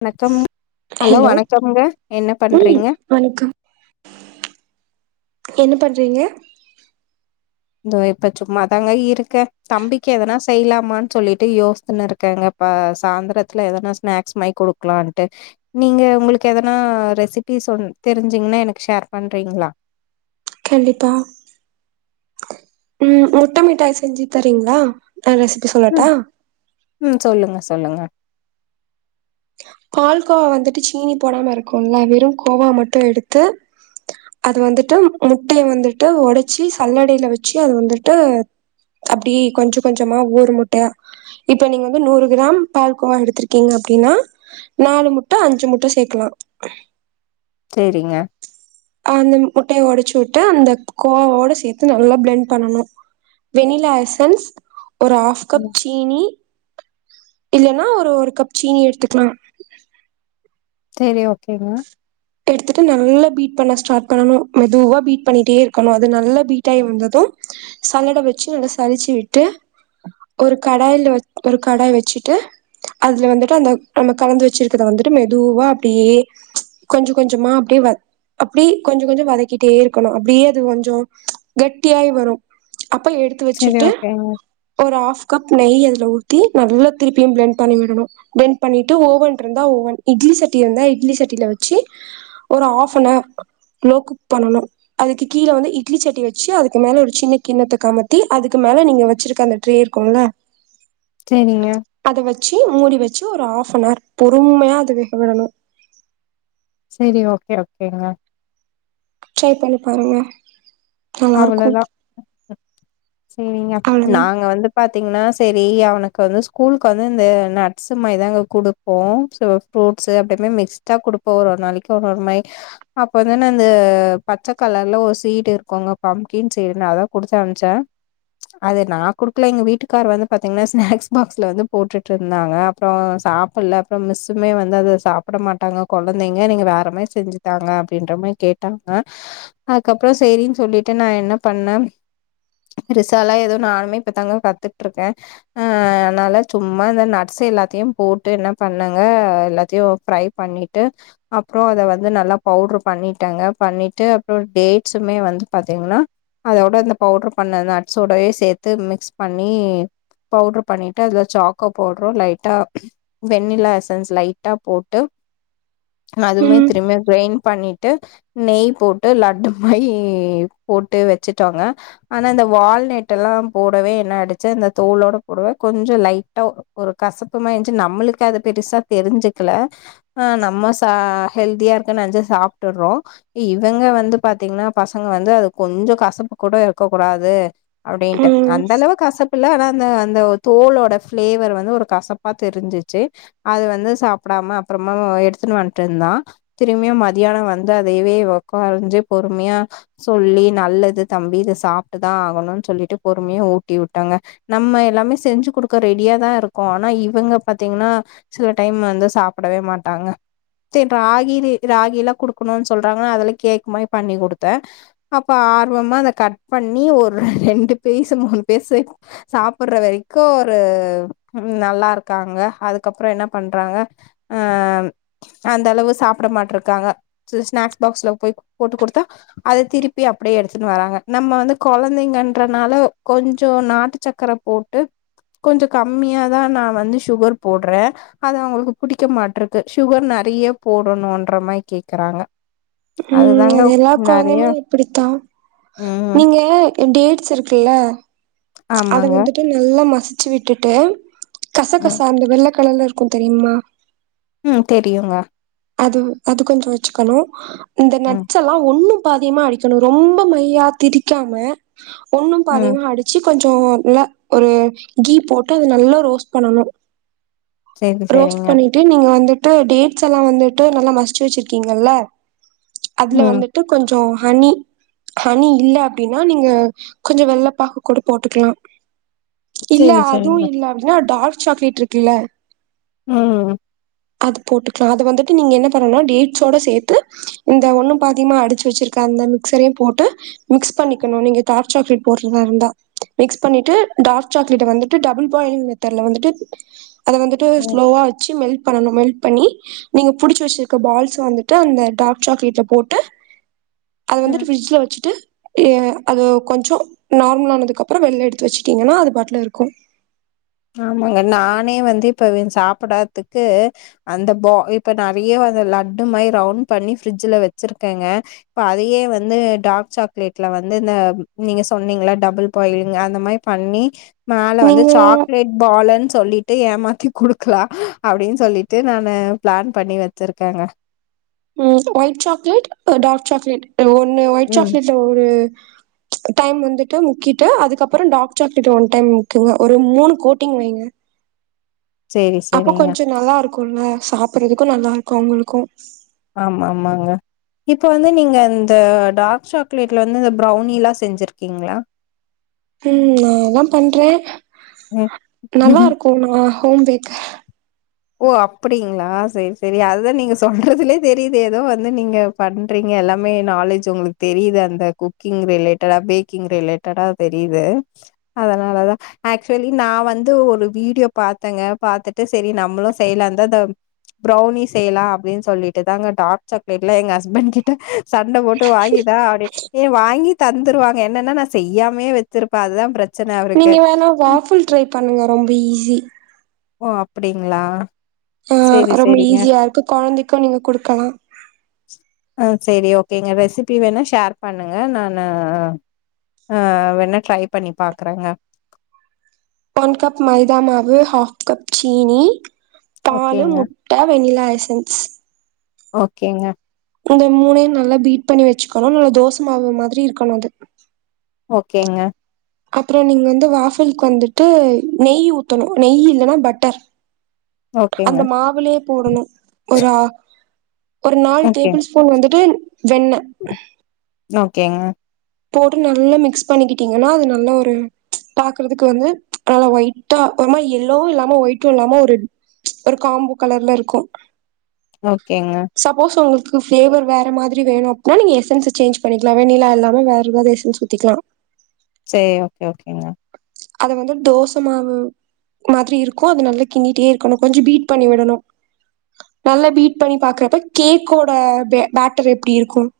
வணக்கம் ஹலோ வணக்கம்ங்க என்ன ம் பண்றீங்க வணக்கம் என்ன பண்றீங்க இதோ இப்ப சும்மாாதாங்க இருக்கேன் தம்பிக்கு எதனா செய்யலாமான்னு சொல்லிட்டு யோசித்துன்னு இருக்கேங்கப்ப சாயந்திரத்துல எதனா ஸ்நாக்ஸ் மாரி குடுக்கலான்ட்டு நீங்க உங்களுக்கு எதனா ரெசிபி சொ தெரிஞ்சீங்கன்னா எனக்கு ஷேர் பண்றீங்களா கண்டிப்பா உம் முட்ட மிட்டாய் செஞ்சு தரீங்களா நா ரெசிபி சொல்லட்டா ம் ம் சொல்லுங்க சொல்லுங்க பால் கோவா வந்துட்டு சீனி போடாம இருக்கும்ல வெறும் கோவா மட்டும் எடுத்து அது வந்துட்டு முட்டையை வந்துட்டு ஒடச்சி சல்லடையில வச்சு அது வந்துட்டு அப்படி கொஞ்சம் கொஞ்சமா ஒவ்வொரு முட்டையா இப்ப நீங்க வந்து நூறு கிராம் பால் கோவா எடுத்திருக்கீங்க அப்படின்னா நாலு முட்ட அஞ்சு முட்ட சேர்க்கலாம் அஹ் சேரிங்க அந்த முட்டைய ஓடச்சு டு அந்த கோவாட சேர்த்து நல்லா பிளண்ட் பண்ணணும் வெண்ணிலாஎசன்ஸ் ஒரு ஹாஃப் கப் ம் சீனி இல்லன்னா ஒரு ஒரு கப் சீனி எடுத்துக்க ஆஹ் செரி ஓகேங்க எடுத்துட்டு நல்லா பீட் பண்ண ஸ்டார்ட் பண்ணணும் மெதுவா பீட் பண்ணிட்டே இருக்கணும் அது நல்ல பீட் ஆயி வந்ததும் சல்லடை வச்சு நல்லா சளிச்சு விட்டு ஒரு கடாயல ஒரு கடாய் வச்சுட்டு அதுல வந்துட்டு அந்த நம்ம கலந்து வச்சிருக்கத வந்துட்டு மெதுவா அப்படியே கொஞ்சம் கொஞ்சமா அப்படியே வ அப்படி கொஞ்சம் கொஞ்சம் வதக்கிட்டே இருக்கணும் அப்படியே அது கொஞ்சம் கெட்டியாய் வரும் அப்ப எடுத்து சேரி வச்சுட்டு ஓகேங்க ஒரு ஹாப் கப் நெய் ஊத்தி நல்லா திருப்பியும் பிளண்ட் பண்ணி விடணும் பிளண்ட பண்ணிட்டு ஓவன் இருந்தாஓவன் இட்லி சட்டி இருந்தா இட்லி சட்டி ட்டில வச்சு ஒரு ஆப் அன் அவர் குக் பண்ணணும் அதுக்கு கீழ வந்து இட்லி சட்டி வச்சு அதுக்கு மேல ஒரு சின்ன கிண்ணத்த கமத்தி அதுக்கு மேல நீங்க வச்சிருக்க அந்த ட்ரே இருக்கும்ல செரிங்க ச்ச மூடி வச்சு ஒரு ஹாஃப் னவர் பொறுமையா அது வேகவிடணும் சரி ஓகே ஓகேங்க ட்ரை பண்ணி பாருங்க நல்லா இருக்கு அவ்வளவுதான் சரிங்க அவ்ளோதா நாங்க வந்து பாத் பா்த்தீங்கன்னா சரி அவனுக்கு வந்து ஸ்கூலுக்கு வந்து இந்த நட்ஸ் மாரி தான்ங்க குடுப்போம் ஃப்ரூட்ஸ் அப்படியே மிக்ஸ்டா குடுப்போம் ஒரு ஒரு நாளைக்கு ஒரு ஒரு மாரி அப்ப தான் பச்ச கலர்ல ஒரு சீட் இருக்குங்க பம்கின்னு சரி நான் அதான் குடுத்தனுப்சேன் அது நான் குடுக்கல எங்க வீட்டுக்கார வந்து பாத்தீங்கன்னா ஸ்நாக்ஸ் பாக்ஸ்ல வந்து போட்டுட்டுருந்தாங்க அப்புறம் சாப்பிடல அப்புறம் மிஸ்ஸுமே வந்து அத சாப்பிட மாட்டாங்க கொழந்தைங்க நீங்க வேறமே செஞ்சுதாங்க அப்படின்ற மாரி கேட்டாங்க அதுக்கப்புறம் சேரின்னு சொல்லிட்டு விட்டு நான் என்ன பண்ணேன் டிஸ்லா ஏதோ நானுமே இப்ப தாங்க கத்துட்டுருக்கேன் அதனால சும்மா இந்த நட்ஸ் எல்லாத்தையும் போட்டு என்ன பண்ணேங்க எல்லாத்தையும் ஃப்ரை பண்ணிட்டு அப்புறம் அத வந்து நல்லா பவுட்ரு பண்ணிட்டேங்க பண்ணிட்டு அப்புறம் டேட்ஸ்மே வந்து பாத்தீங்கன்னா அதோட இந்த பவுடரு பண்ண நட்ஸோடய சேர்த்து மிக்ஸ் பண்ணி பவுடர் பண்ணிட்டு அதல சாக்கோ பவுட்ரும் லைட்டா வெண்ணிலா எசன்ஸ் லைட்டா போட்டு அதுமே ம் திரும்ப கிரைண்ட் பண்ணி ட்டு நெய் போட்டு லட்டு மாரி போட்டு வச்சுட்டோங்க ஆனா இந்த வால்நெட் எல்லாம் போடவே என்ன ஆடுச்சு அந்த தோளோட போடவே கொஞ்சம் லைட்டா ஒரு கசப்புமா இருஞ்சி நம்மளுக்கு அது பெருசா தெரிஞ்சுக்கல ஆஹ் நம்ம ச ஹெல்தியா இருக்கன்னு சாப்ட்டுறோம் இவங்க வந்து பாத்தீங்கன்னா பசங்க வந்து கொஞ்சம் கசப்பு கூட இருக்க கூடாது அப்டின்ட்டு ம் அந்த அளவு கசப்புல்ல ஆனா அந்த அந்த தோலோட பிளேவர் வந்து ஒரு கசப்பா தெரிஞ்சிச்சு அது வந்து சாப்டாம அப்புறமா எடுத்துன்னு வந்ட்டு இருந்தான் திரும்பியா மதியானம் வந்து அதையவே உக்காஞ்சு பொறுமையா சொல்லி நல்லது தம்பி இத சாப்ட்டுதான் ஆகணும்ன்னு சொல்லிட்டு பொறுமையை ஊட்டி விட்டாங்க நம்ம எல்லாமே செஞ்சு கொடுக்க ரெடியாதான் இருக்கோம் ஆனா இவங்க பாத்தீங்கன்னா சில டைம் வந்து சாப்பிடவே மாட்டாங்க ராகி ராகி எல்லாம் குடுக்கணும்னு சொல்றாங்க அதுல கேக்கு மாரி பண்ணி கொடுத்தேன் அப்ப ஆர்வமா அத கட் பண்ணி ஒரு ரெண்டு பேஸ் மூணு பேஸ் சாப்பிடுற வரைக்கும் ஒரு நல்லா இருக்காங்க அதுக்கப்புறம் என்ன பண்றாங்க ஆஹ் அந்த அளவு சாப்பிட மாட்ருக்காங்க ஸ்நாக்ஸ் பாக்ஸ்ல போய் போட்டு கொடுத்தா அத திருப் அப்படியே எடுத்துன்னு வராங்க நம்ப வந்து குழந்தைங்கன்றனால கொஞ்ச நாட்டு சக்கரை போட்டு கொஞ்ச கம்மியாதான் நான் வந்து சுகர் போடுறேன் அது அவங்களுக்கு பிடிக்க மாட்டிருக்கு சுகர் நிறைய போடணும்ன்ற மாரி கேக்குறாங்க உம் அதுதாங்க அது எல்லா நெறைய குழந்தையுமே அப்டித்தான் ம் நீங்க என் டேட்ஸ் இருக்குல்ல அத ஆமாங்க வந்துட்டு நல்லா மசிச் ச்சு விட்டுட்டு கச ம் கச அந்தவெல்ல கலர்ல இருக்கும் தெரியுமா உம் தெரியுங்க அது அது கொஞ்சம் வச்சுக்கணும் இந்த ம் நட்சல்லாம் ஒண்ணும் அதிகமா அடிக்கணும் ரொம்ப மையா திரிக்காம ஒண்ணும் ம் பாதியுமா அடிச்சு கொஞ்சம் நல்ல ஒரு கீ போட்டு அது நல்லா ரோஸ்ட் பண்ணணும் சரி ரோஸ்ட் சரிங்க. பண்ணிட்டு நீங்க வந்து டேட்ஸ் எல்லாம் வந்து நல்லா மசுச்சி வச்சிருக்கீங்கல்ல அதுல ம் வந்துட்டு கொஞ்சம் ஹனி ஹனி இல்ல அப்படின்னா நீங்க கொஞ்ச வெள்ளப்பாகு கூட போட்டுக்கலாம் இல்ல சரி சரிங்க. அதுவும் இல்ல அப்படின்னா டார்க் சாக்லேட் இருக்குல்ல உம் அது போட்டுக்கலாம் அது வந்து நீங்க என்ன பண்ண டேட்ஸோட சேர்த்து இந்த ஒண்ணும் பாத்தியமா அடிச்சு வச்சிருக்க அந்த மிக்சரையும் போட்டு மிக்ஸ் பண்ணிக்கணும் நீங்க டார்க் சாக்லேட் போடுறதா இருந்தா மிக்ஸ் பண்ணிட்டு டார்க் சாக்லேட்ட வந்துட்டு டபுள் பாயிங் மெத்தர்ல வந்துட்டு அத வந்துட்டு ம் ஸ்லோவா வச்சு மெல்ட் பண்ணணும் மெல்ட் பண்ணி நீங்க புடிச்ச வச்சிருக்க பால்ஸ் வந்துட்டு அந்த டார்க் சாக்லேட்ல போட்டு அது ம் வந்துட்டு ஃபிரிட்ஜில வச்சிட்டு அது கொஞ்ச நார்மல் ஆனதுக்கு அப்பறம் வெளில எடுத்து வச்சட்டீங்கன்னா அது பாட்டுல இருக்கும் ஆமாங்க நானே வந்து இப்ப சாப்பிடாதுக்கு அந்த இப்ப நிறைய அ லட்டு மாதிரி ரவுண்ட் பண்ணி ஃபிரிட்ஜ்ல வச்சிருக்கேங்க இப்ப அதயே வந்து டார்க் சாக்லேட்ல வந்து இந்த நீங்க சொன்னீங்கள டபுள் பாயிளிங் அந்த மாரி பண்ணி மேல வந்து நீங்க சாக் பாலுன் சொல்லிட்டு ஏமாத்தி குடுக்கலாம் அப்படின்னு சொல்லிட்டு நான பிளான் பண்ணி வச்சிருக்கேங்க உம் வைட் சாக்லேட் டார்க் சாக்லேட் ஒன்னு ஒயிட் ம் சாக்லேட்ல ஒரு டைம் வந்துட்டு முக்கிட்டு அதுக்கப்பறம் டார்க் சாக்லெட் ஒன் டைம் முக்குங்க ஒரு மூணு கோட்டிங் வைங்க சரி அப்ப சரிங்க. கொஞ்சோ நல்லா இருக்கும்ல சாப்டுறதுக்கும் நல்லா இருக்கும் அவங்களுக்கும் ஆமா ஆமாங்க இப்ப வந்து நீங்க இந்த டார்க் சாக்லேட்ல வந்து இந்த ப்ரௌனி எல்லா செஞ்சிருக்கீங்களா உஹம் நா எல்லா பண்றேன் ம் நல்லா இருக்கும்னா ஹோம் பேக்கர் ஹ ஓ அப்டிங்களா சரி சரி அதுதான் நீங்க சொல்றதுலே தெரியுது ஏதோ வந்து நீங்க பண்றீங்க எல்லாமே நாலேஜ் உங்களுக்கு தெரியுது அந்த குக்கிங் ரிலேட்டடா பேக்கிங் ரிலேட்டடா தெரியுது அதனாலதான் ஆக்சுவலி நான் வந்து ஒரு வீடியோ பாத்தங்க பாத்துட்டு சரி நம் மளும் செய்யலாம்ந்த பிரவுனி செய்யலாம் அப்படின்னு சொல்லிட்டுதான் டார்க் சாக்லேட் எல்லா என ஹஸ்பேண்ட் சண்டை போட்டு வாங்கித்தா வாங்கி தந்துருவாங்க என்னன்னா நான் செய்யாமே வச்சிருப்பேன் அதுதான் பிரச் நீங்க வேணா வாஃபுல் டரைப் பண்ணுங்க ரொம்ப ஈஸி ஓ அப்பிடிங்களா ஆஹ் ரொம்ப ஈஸியா இருக்கு கொழந்தைக்கும் நீங்க குடுக்கலாம் ஆ சரி ஓகேங்க ரெசிபி வேணா ஷேர் பண்ணுங்க நானு ஆ வேணா ட்ரை பண்ணி பாக்குறேங்க ஒன் கப் மைதா மாவு ஆஃப் கப் சீனி பாலு ஓகேங்க முட்ட வெண்ணிலா சேன்ஸ் ஓகேங்க இந்த மூணையும் நல்லா பீட் பண்ணி வச்சுக்கணும் நல்லா தோசமாவு மாதிரி இருக்கணும் அது ஓகேங்க அப்புறம் நீங்க வந்து வாஃபில்க்கு வந்துட்டு நெய் ஊத்தணும் நெய் இல்லன்னா பட்டர் ஓகேங்க அந்த மாவுலையே போடணும் ஒரு ஆ ஒரு நாலு ஓகே டேபிள் ஸ்பூன் வந்துட்டு வெண்ண ம்ம் ஓகேங்க போட்டு நல்லா மிக்ஸ் பண்ணிக்கிட்டீங்கன்னா அது நல்லா ஒரு பாக்குறதுக்கு வந்து நல்லா ஒயிட்டா ஒரு மாரி எல்லோவும் இல்லாம ஒயிட்டும் இல்லாம ஒரு காம்போ கலர்ல இருக்கும் ஓகேங்க பிளேவர் வேற மாதிரி வேணு அப்டினா நீங்க எசன்ஸ் சேஞ்ச் பண்ணிக்கலாம் வெண்ணிலா இல்லாம வேற இன்னொரு எசன்ஸ் ஊத்திக்கலாம் சரி ஓகே ஓகேங்க அத வந்து தோசை மாவு மாதிரி இருக்கும் அத நல்லா கிண்ணிட்டே இருக்கணும் கொஞ்சம் பீட் பண்ணி விடணும் நல்லா பீட் பண்ணி பாக்குறப்ப கேக்கோட பே பேட்டர் எப்டி இருக்கும்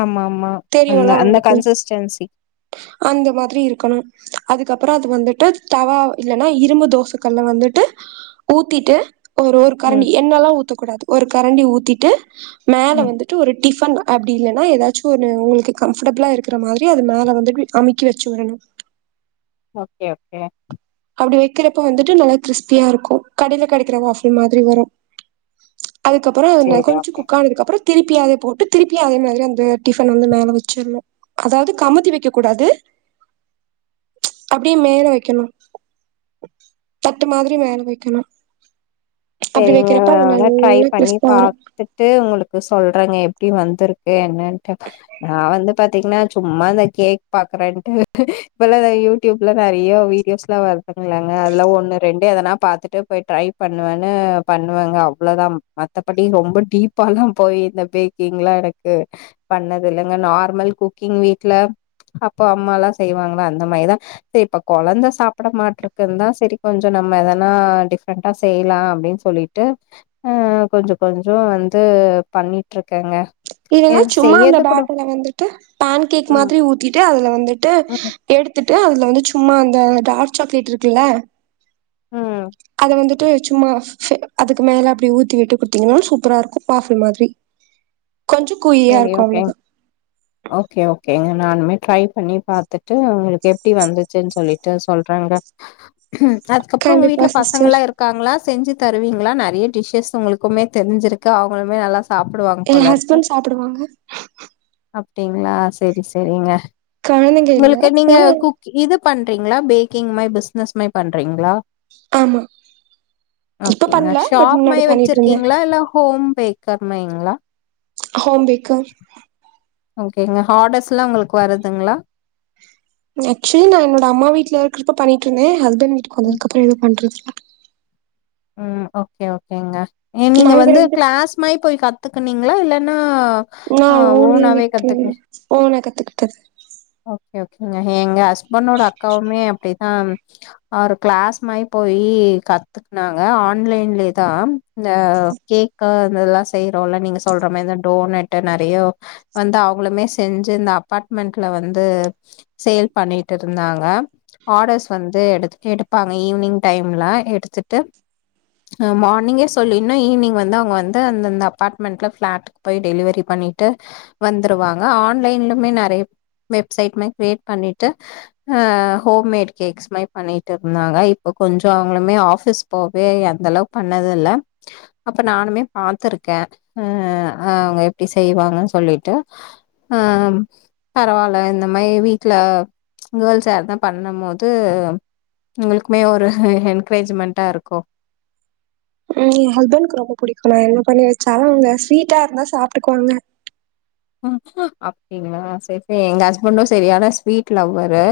ஆமா ஆமா அந்த அந்த கன்சிஸ்டென்சி அந்த மாதிரி இருக்கணும் அதுக்கப்புறம் அது வந்துட்டு தவா இல்லன்னா இரும்பு தோசைகள்ல வந்துட்டு ஊத்திட்டு ஒரு ஒரு காரணி ம் எண்ணெல்லா ஊத்த கூடாது ஒரு கரண்டி ஊத்திட்டு மேல ம். வந்துட்டு ஒரு டிபன் அப்டி இல்லன்னா ஏதாச்சும் ஒரு உங்களுக்கு கம்பர்டபிளா இருக்கிற மாரி அது மேலே வந்து அமிக்கி வச்சு விடணும் ஓகே ஓகே அப்டி வைக்கிறப்ப வந்துட்டு நல்லா கிறிஸ்பியா இருக்கும் கடைல கிடைக்கிற வாபுல் மாதிரி வரும் அதுக்கப்புறம் சேரி கொஞ்சம் ஓகே. குக் ஆனதுக்கு அப்றம் திருப்பி அதே போட்டு திருப்பி அதே மாதிரி அந்த டிஃபன் வந்து மேல வச்சற்னு அதாவ்து கமுத்தி வைக்க கூடாது அப்டியே மேல வைக்கணும் தட்டு மாதிரி மேல வைக்கணும் சேரிங்க நா வேனா ட்ரை பண்ணி கிறிஸ்பா வரு பாத்துட்டு உங்களுக்கு சொல்றேங்க எப்படி வந்துருக் கு என்ன நா வந்து பாத் தீங்னா சும்மா இந்த கேக் பாக்குறேன்ட்டு இப்பல்லா யூடியூப்ல நெறைய வீடியோஸ்லா வருதுங்லங்க அதெல்லா ஒன்னு ரெண்டு எதனா பாத்துட்டு போய் ட்ரை பண்ணுவே னு பண்ணுவேங்க அவ்ளொதாம் மத்தபடி ரொம்ப டீப்பால்லா போய் இந்த பேக்கிங்ல எனக்கு பண்ணதில்லங்க நார்மல் குக்கிங் வீட்ல அப்பா அம்மால்லா செய்வாங்கல அந்த மாரிதா செ இப்ப கொழந்த சாப்புட மாட்றகுன்தா செரி கொஞ்ச நம்ம எதுனா டிஃப்ரெண்டா செய்யலா அப்டின் சொல்லிட்டு அ கொஞ்சொ கொஞ்சொ வந்து பண்ணிட்ருக்கேங்க இல்லனா எனக்கு சும்மா அந்த செய்யறது கூட பாட்டில வந்துட்டு பான் கேக் ம் மாதிரி ஊத்திட்டு அதுல வந்துட்டு ம் எடுத்துட்டு அதுல வந்து சு ம்மா அந்த டார்க் சாக்லேட் இருக்குல்ல ம் அது வந்துட் டு சும்மா அதுக்கு மேல அப்புடி ஊத்தி விட்டு குடுத்தீங்கனால் சூப்பரா இருக்கு வாஃபுல் மாதிரி கொஞ்ச கூயியா சரி இருக்கு அவ்ளதா கேங்க நானுமே ட்ரை பண்ணி பாத்துட்டு உங்களுக்கு எப்பிடி வந்துச்சுன் சொல்லிட்டு சொல்றேங்க ம் அதுக்கப்றொ‌ உங்க கண்டிப்பா வீட்ல சிஸ்டர் பசங்கலா இருக்காங்களா செஞ்சு தருவீங்ளா நெறைய டிஷஸ் உங்களுக்குமே தெரிஞ்சிருக்கு அவுங்களுமே நல்லா சாப்புடுவாங்க போலருக்கு சாப்புடுவாங்க அப்டிங்ளா சேரி சேரிங்க கொழந்தைங்க இல்ல உங்களுக்கு நீங்க ஆனா குக் இது பண்றீங்ளா பேக்கிங் மை பிஸ்னஸ் மை பண்றீங்ளா ஆமா இப்ப ஓகேங்க பண்ல பட் ஷாப் மை முன்னாடி பண்ணிட்ருந்தே வச்சிருக்கீங்ளா இல்ல ஹோம் பேகர்மைங்ளா ஹோம் பேக்கர் ஓகேங்க ஆடர்ஸ்லா உங்களுக்கு வருதுங்ளா அக்ச்சுலி‌ நா என்னோட அம்மா வீட்ல இருக்கிறப்ப பண்ணிட்ருந்தே ஹஸ் பண்ட் வீட்டுக்கு ம், வந்ததுக்கப்றோ என்ன பண்றது [inaudible] ம் ஓகே ஓகேங்க நீங்க நாங்க வந்து ரெண்டு க்ளாஸ் மை போய் கத் துக்குனீங்களா இல்லென்னா [unintelligible] ஓனா கத்துக்கிட்டது ஓகே ஓகேங்க ஏங்க ஹஸ் பண்ணோட அக்காவுமே அப்டிதான் ஒரு க்ளாஸ் மாரி போயி கத்து நாங்க ஆன்லைன்லேதான் இந்த கேக்கு இந்த இதல்லா செய்யிறோல்ல நீங்க சொல்ற மாரி இந்த டோனட்டு நெறைய வந்து அவங்களுமே செஞ்சு இந்த அப்பார்ட்மெண்ட்ல வந்து சேல் பண்ணிட்டு இருந்தாங்க ஆர்டர்ஸ் வந்து எடுத் எடுப்பாங்க ஈவினிங் டைம்ல எடுத்து ட்டு அ மார்னிங்கே சொல்லிங்னா ஈவினிங் வந்து அவுங்க வந்து அந்தந்த அப்பார்ட்மன்ட்ல ப்ளாட்டுக்கு போய் டெலிவரி பண்ணிட்டு வந்துருவாங்க ஆன்லைன்லுமே நெறைய வெப்சைட்மே கிரியேட் பண்ணிட்டு ஆ ஹோம் மேட் கேக்ஸ்மே பண்ணிட்ருந்தாங்க இப்ப கொஞ்ச அவங்களுமே ஆஃபீஸ் போவே அந்த அளவுக்கு பண்ணத இல்ல அப்போ நானுமே பாத்துருக்கே ஆ அ அவங்க எப்டி செய்வாங்கன்னு சொல்லிட்டு அம் பரவால்ல இந்த மாரி வீட்ல கேர்ள்ஸ் யார்னா பண்ணும்போது உங்களுக்குமே ஒரு என்கரேஜ்மென்ட்டா இருக் க்கோ உம் என் ஹஸ்பண்ட்க்கு ரொம்ப பிடிக்கு நா என்ன பண்ணி வச்சாலு அவங்க ஸ்வீட்டா இருந்தா சாப்ட்டுக்குவாங்க அப்டிங்களா சரி சரி எங்க ஹஸ்பண்டும் சரியான ஸ்வீட் லவ்வரு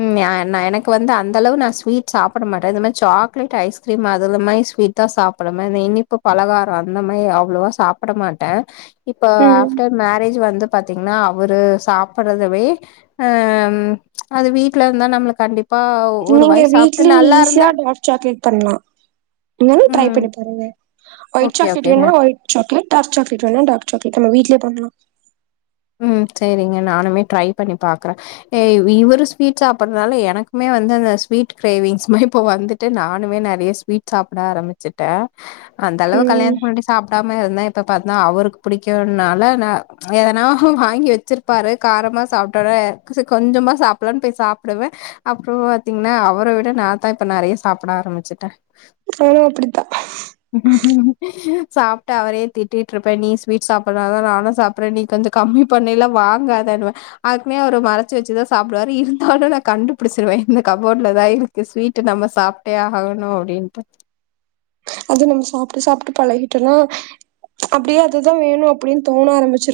உம் நா நா எனக்கு வந்து அந்த அளவு நா ஸ்வீட் சாப்பட மாட்டே இந்த மாரி சாக்லேட் ஐஸ்கிரீம் அதுல மாரி ஸ்வீட்தா சாப்பிடுவே இந்த இனிப்பு பலகாரோ அந்த மாரி அவ்ளவா சாப்பட மாட்டே இப்ப ம் ஆஃப்டர் மேரேஜ் வந்து பாத்தீங்கன்னா அவரு சாப்படுறதவே அம் அது வீட்ல இருந்தா நம்ம கண்டிப் நீங்க வீட்ல ஈசியா டார்க் சாக்லேட் பண்லா நீங்களு ட்ரை ம் பண்ணி பாருங்க ஒயிட் ஓகே சாக்லேட் ஓகேங்க வேணுன்னா ஒயிட் சாக்லேட் டார்க் சாக்லேட் வேண்ணா டார்க் சாக்லேட் நம்ம வீட்லயே பண்லா உம் சரிங்க நானுமே ட்ரை பண்ணி பாக்குறே அ இவரு ஸ்வீட் சாப்படுறதுனால எனக்குமே வந்து அந்த ஸ்வீட் கிரேவிங்ஸ்மே இப்போ வந்துட்டு நானுமே நநெறைய ஸ்வீட் சாப்ட ஆரம்பிச்சுட்டே அந்த அளவு ம் கல்யாணத்துக்கு முன்னாடி சாப்டாம இருந்தே இப்ப பாத்தனா அவருக்கு பிடிக்கும்னால நா எதனா வாங்கி வச்சிருப்பாரு காரமா சாப்டவுடனே சரி கொஞ்சமா சாப்டலான்னு போய் சாப்டுவே அப்றோ பாத்தீங்கன்னா அவர விட நாந்தா இப்ப நெறைய சாப்ட ஆரம்பிச்சுட்டே நானு அப்டித்தா சாப்ட்டு அவரயு திட்டிட்டு இருப்பே நீ ஸ்வீட் சாப்டறனாலதா நானு சாப்டறே நீ கொஞ்ச கம்மி பண்ணு இல்ல வாங்காதன்னுவே அதுக்குமே அவர் மறைச்சு வச்சுதா சாப்டுவாரு இருந்தாலு நா கண்டுபிடிச்சிருவே இந்த கப்போர்ட்லதா இருக்கு ஸ்வீட்டு நம்ம சாப்ட்டே ஆகணு அப்டின்ட்டு அது நம்ம சாப்ட்டு சாப்ட்டு பழகிட்டோன்னா அப்டியே அதுதா வேணு அப்டின்னு தோண ஆரம்பிச்சிரு